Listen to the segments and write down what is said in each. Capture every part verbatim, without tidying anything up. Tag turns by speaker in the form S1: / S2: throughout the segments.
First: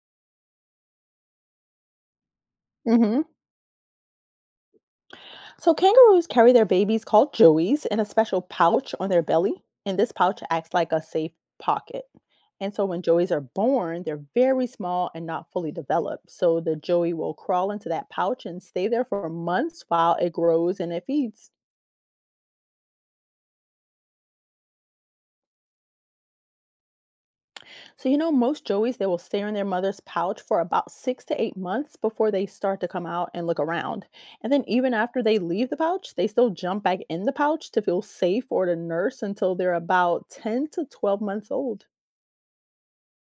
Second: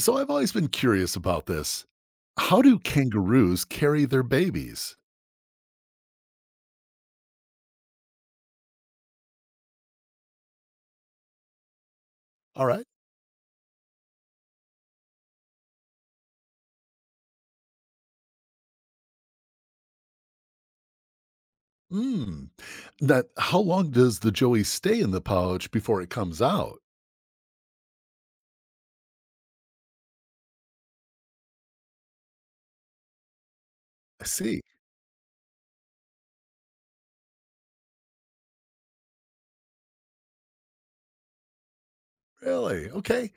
S1: So I've always been curious about this. How do
S2: hmm
S1: kangaroos carry their babies?
S2: So kangaroos carry their babies called joeys in a special pouch on their belly, and this pouch acts like a safe pocket.
S1: All
S2: And so
S1: right.
S2: when joeys are born, they're very small and not fully developed. So the joey will crawl into that pouch and stay there for months while it grows and it feeds.
S1: Hmm. That how long does the joey stay in the pouch before it comes out?
S2: So, you know, most joeys, they will stay in their mother's pouch for about six to eight months before they start to come out and look around.
S1: I
S2: And
S1: see.
S2: then, even after they leave the pouch, they still jump back in the pouch to feel safe or to nurse until they're about ten to twelve months old.
S1: Really? Okay.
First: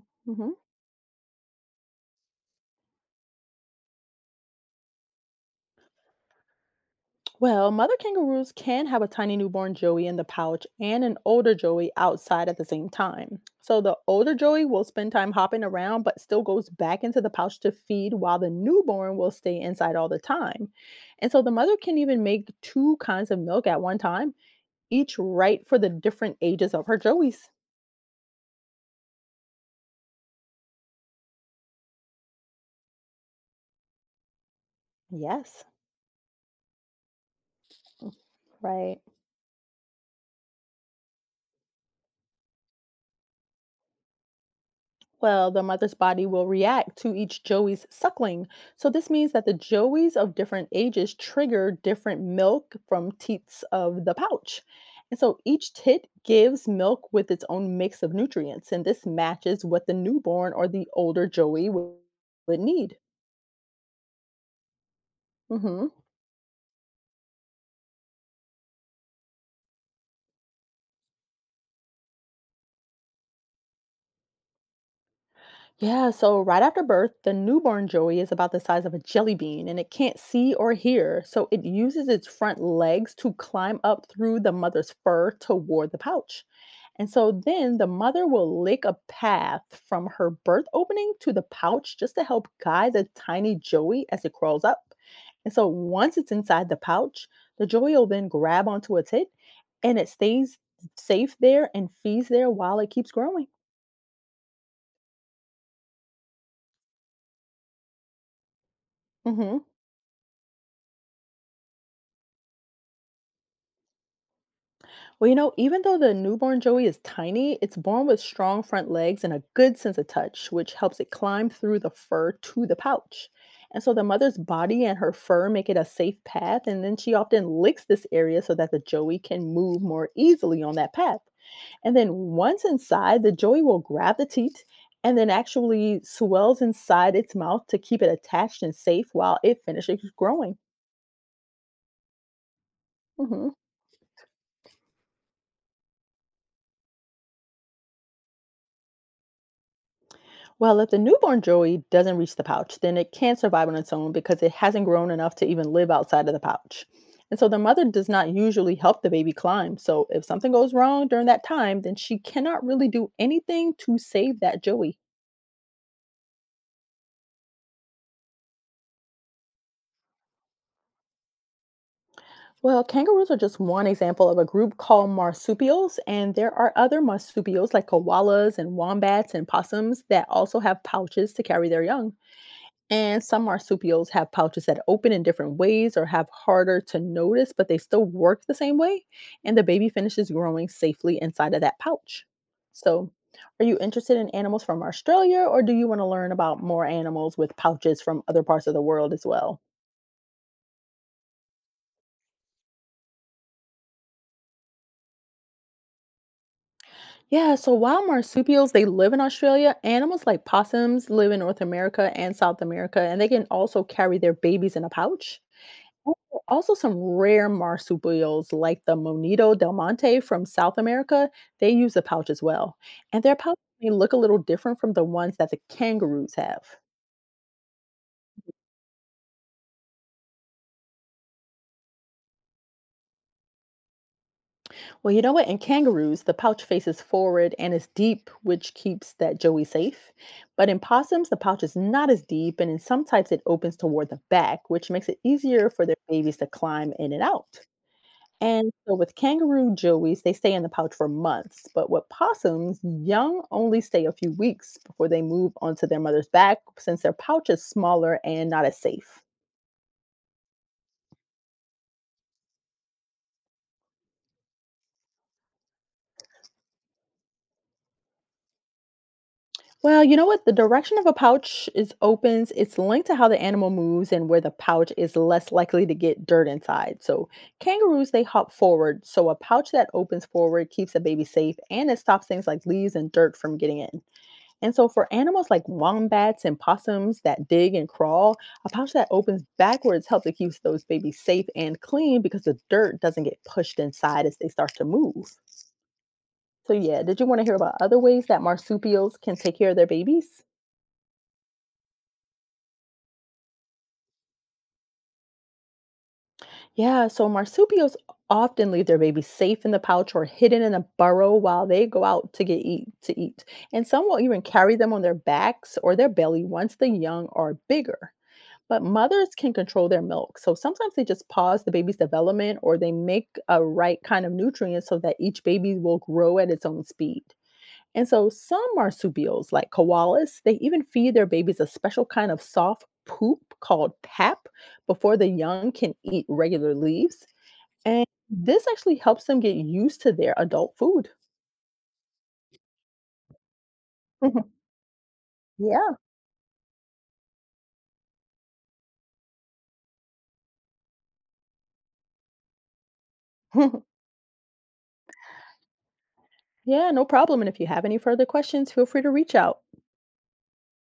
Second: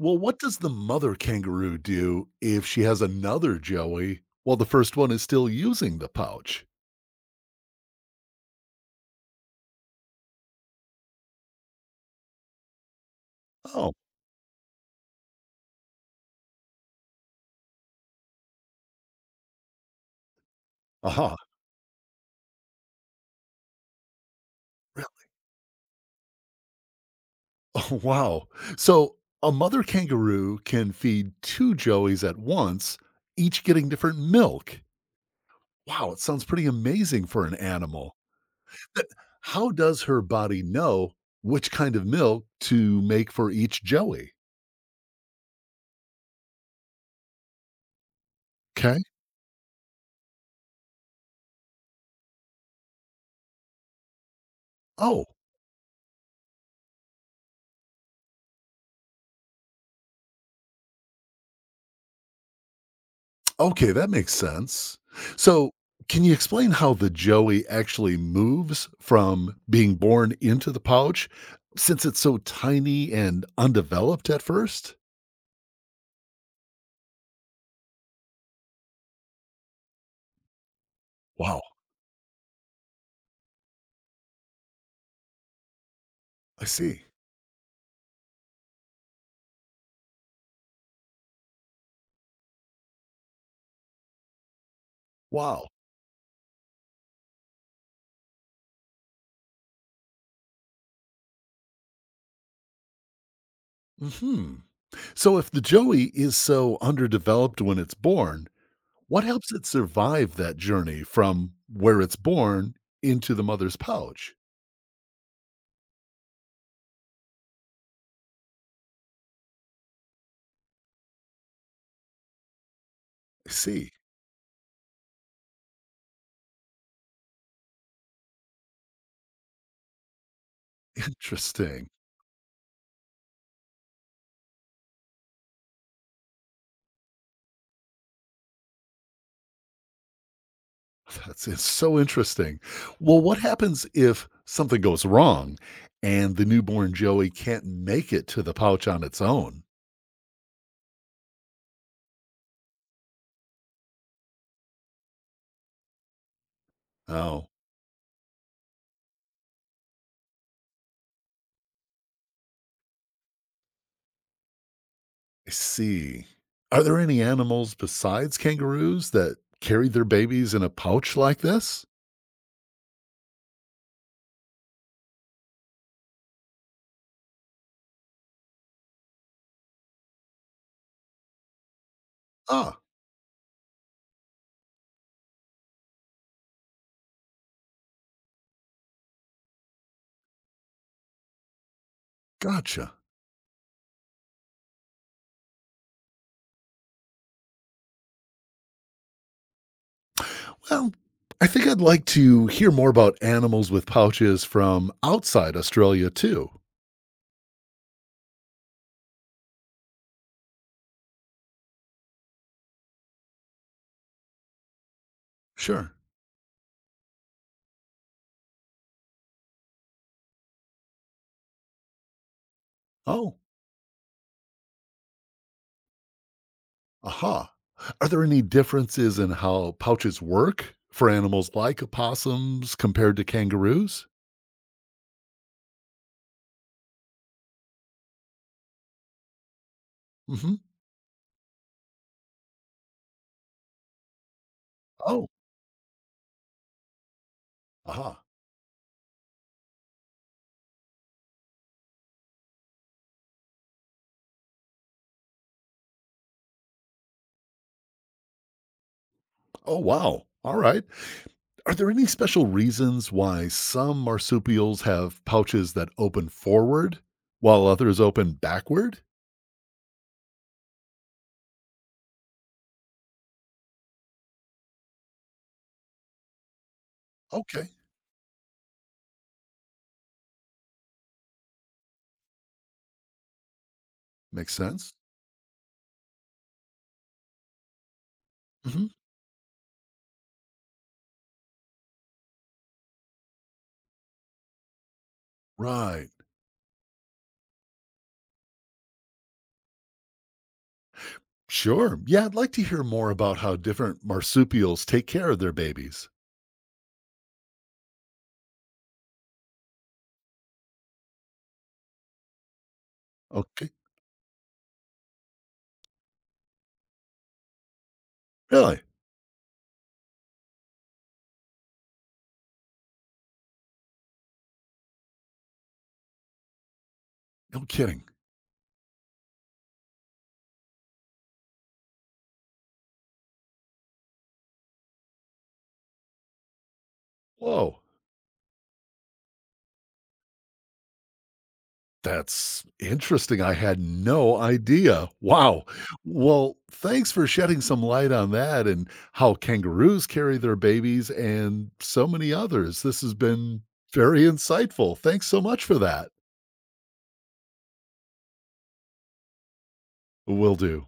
S1: Well, what
S2: Mhm.
S1: does the mother kangaroo do if she has another joey while the first one is still using the pouch?
S2: Well, mother kangaroos can have a tiny newborn joey in the pouch and an older joey outside at the same time. So
S1: Oh,
S2: the older joey will spend time hopping around but still goes back into the pouch to feed while the newborn will stay inside all the time. And
S1: aha.
S2: so the mother can even make two kinds of milk at one time,
S1: Re-
S2: each right for the different ages of her joeys.
S1: Oh, wow. So a mother kangaroo can feed two joeys at once, each getting different milk.
S2: Yes,
S1: Wow, it sounds pretty amazing for an animal.
S2: right.
S1: But how does her body know which kind of milk to make for each joey?
S2: Well, the mother's body will react to each joey's suckling. So,
S1: Okay.
S2: this means that the joeys of different ages trigger different milk from teats of the pouch. And
S1: Oh,
S2: so, each tit gives milk with its own mix of nutrients, and this matches what the newborn or the older joey would, would need.
S1: okay, that makes sense. So,
S2: hmm
S1: can you explain how the joey actually moves from being born into the pouch since it's so tiny and undeveloped at first?
S2: Yeah, so right after birth, the newborn joey is about the size of a jelly bean and it can't see or hear. So,
S1: Wow,
S2: it uses its front legs to climb up through the mother's fur toward the pouch.
S1: I see.
S2: And so then the mother will lick a path from her birth opening to the pouch just to help guide the tiny Joey as it crawls up. And
S1: Wow.
S2: so once it's inside the pouch, the Joey will then grab onto its hip and it stays safe there and feeds there while it keeps growing.
S1: Mhm. So if the joey is so underdeveloped when it's born, what helps
S2: Mhm.
S1: it survive that journey from where it's born into the mother's pouch?
S2: Well, you know, even though the newborn joey is tiny, it's born with strong front legs and a good sense of touch, which helps it climb through the fur to the pouch.
S1: I
S2: And so
S1: see.
S2: the mother's body and her fur make it a safe path, and then she often licks this area so that the joey can move more easily on that path.
S1: Interesting.
S2: And then once inside, the joey will grab the teat and then actually swells inside its mouth to keep it attached and safe while it finishes growing.
S1: That's it's so interesting. Well, what
S2: Mhm.
S1: happens if something goes wrong and the newborn Joey can't make it to the pouch on its own?
S2: Well, if the newborn joey doesn't reach the pouch, then it can't survive on its own because it hasn't grown enough to even live outside of the pouch. And so
S1: Oh,
S2: the mother does not usually help the baby climb. So if something goes wrong during that time, then she cannot really do anything to save that joey.
S1: I see. Are there any animals besides kangaroos that carry their babies in a pouch like this?
S2: Well, kangaroos are just one example of a group called marsupials, and there are other marsupials like koalas and wombats and possums that also have pouches to carry their young.
S1: Ah,
S2: And some marsupials have pouches that open in different ways or have harder to notice, but they still work the same way. And the baby finishes growing safely inside of that pouch.
S1: gotcha.
S2: So, are you interested in animals from Australia or do you want to learn about more animals with pouches from other parts of the world as well?
S1: Well, I think I'd like to hear more about animals with pouches from outside Australia too.
S2: Yeah, so while marsupials they live in Australia, animals like possums live in North America and South America and they can also carry their babies in a pouch.
S1: Sure.
S2: Also also some rare marsupials like the Monito del Monte from South America, they use a pouch as well. And their
S1: Oh,
S2: pouches may look a little different from the ones that the kangaroos have.
S1: aha. Are there any differences in how pouches work for animals like opossums compared to kangaroos?
S2: Well, you know what? In kangaroos, the pouch faces forward and is deep, which keeps that joey safe.
S1: Hmm.
S2: But in possums, the pouch is not as deep, and in some types, it opens toward the back, which makes it
S1: Oh,
S2: easier for their babies to climb in and out.
S1: aha.
S2: And so with kangaroo joeys, they stay in the pouch for months, but with possums, young only stay a few weeks before they move onto their mother's back since their pouch is smaller and not as safe.
S1: Oh, wow. All right. Are there any special reasons why some marsupials have pouches that open forward while others open backward?
S2: Well, you know what? The direction of a pouch is opens, it's linked to how the animal moves and where the pouch is less likely to get dirt inside. So
S1: Okay,
S2: kangaroos they hop forward, so a pouch that opens forward keeps the baby safe and it stops things like leaves and dirt from getting in.
S1: makes
S2: And so
S1: sense.
S2: for animals like wombats and possums that dig and crawl, a
S1: Hmm.
S2: pouch that opens backwards helps to keep those babies safe and clean because the dirt doesn't get pushed inside as they start to move.
S1: Right.
S2: So yeah, did you want to hear about other ways that marsupials can take care of their babies?
S1: Sure. Yeah, I'd like to hear more about how different marsupials take care of their babies.
S2: Yeah, so marsupials often leave their babies safe in the pouch or hidden in a burrow while they go out to get eat to eat.
S1: Okay.
S2: And some will even carry them on their backs or their belly once the young are bigger.
S1: Really?
S2: But mothers can control their milk. So sometimes they just pause the baby's development or they make a right kind of nutrients so that each baby will grow at its own speed.
S1: No kidding.
S2: And so some marsupials, like koalas, they even feed their babies a special kind of soft poop called pap before the young can eat regular leaves.
S1: Whoa.
S2: And this actually helps them get used to their adult food.
S1: That's interesting. I had no idea. Wow.
S2: Yeah.
S1: Well, thanks for shedding some light on that and how kangaroos carry their babies and so many others. This has been very insightful. Thanks so much for that.
S2: Yeah, no problem. And if you have any further questions, feel free to reach out.
S1: Will do.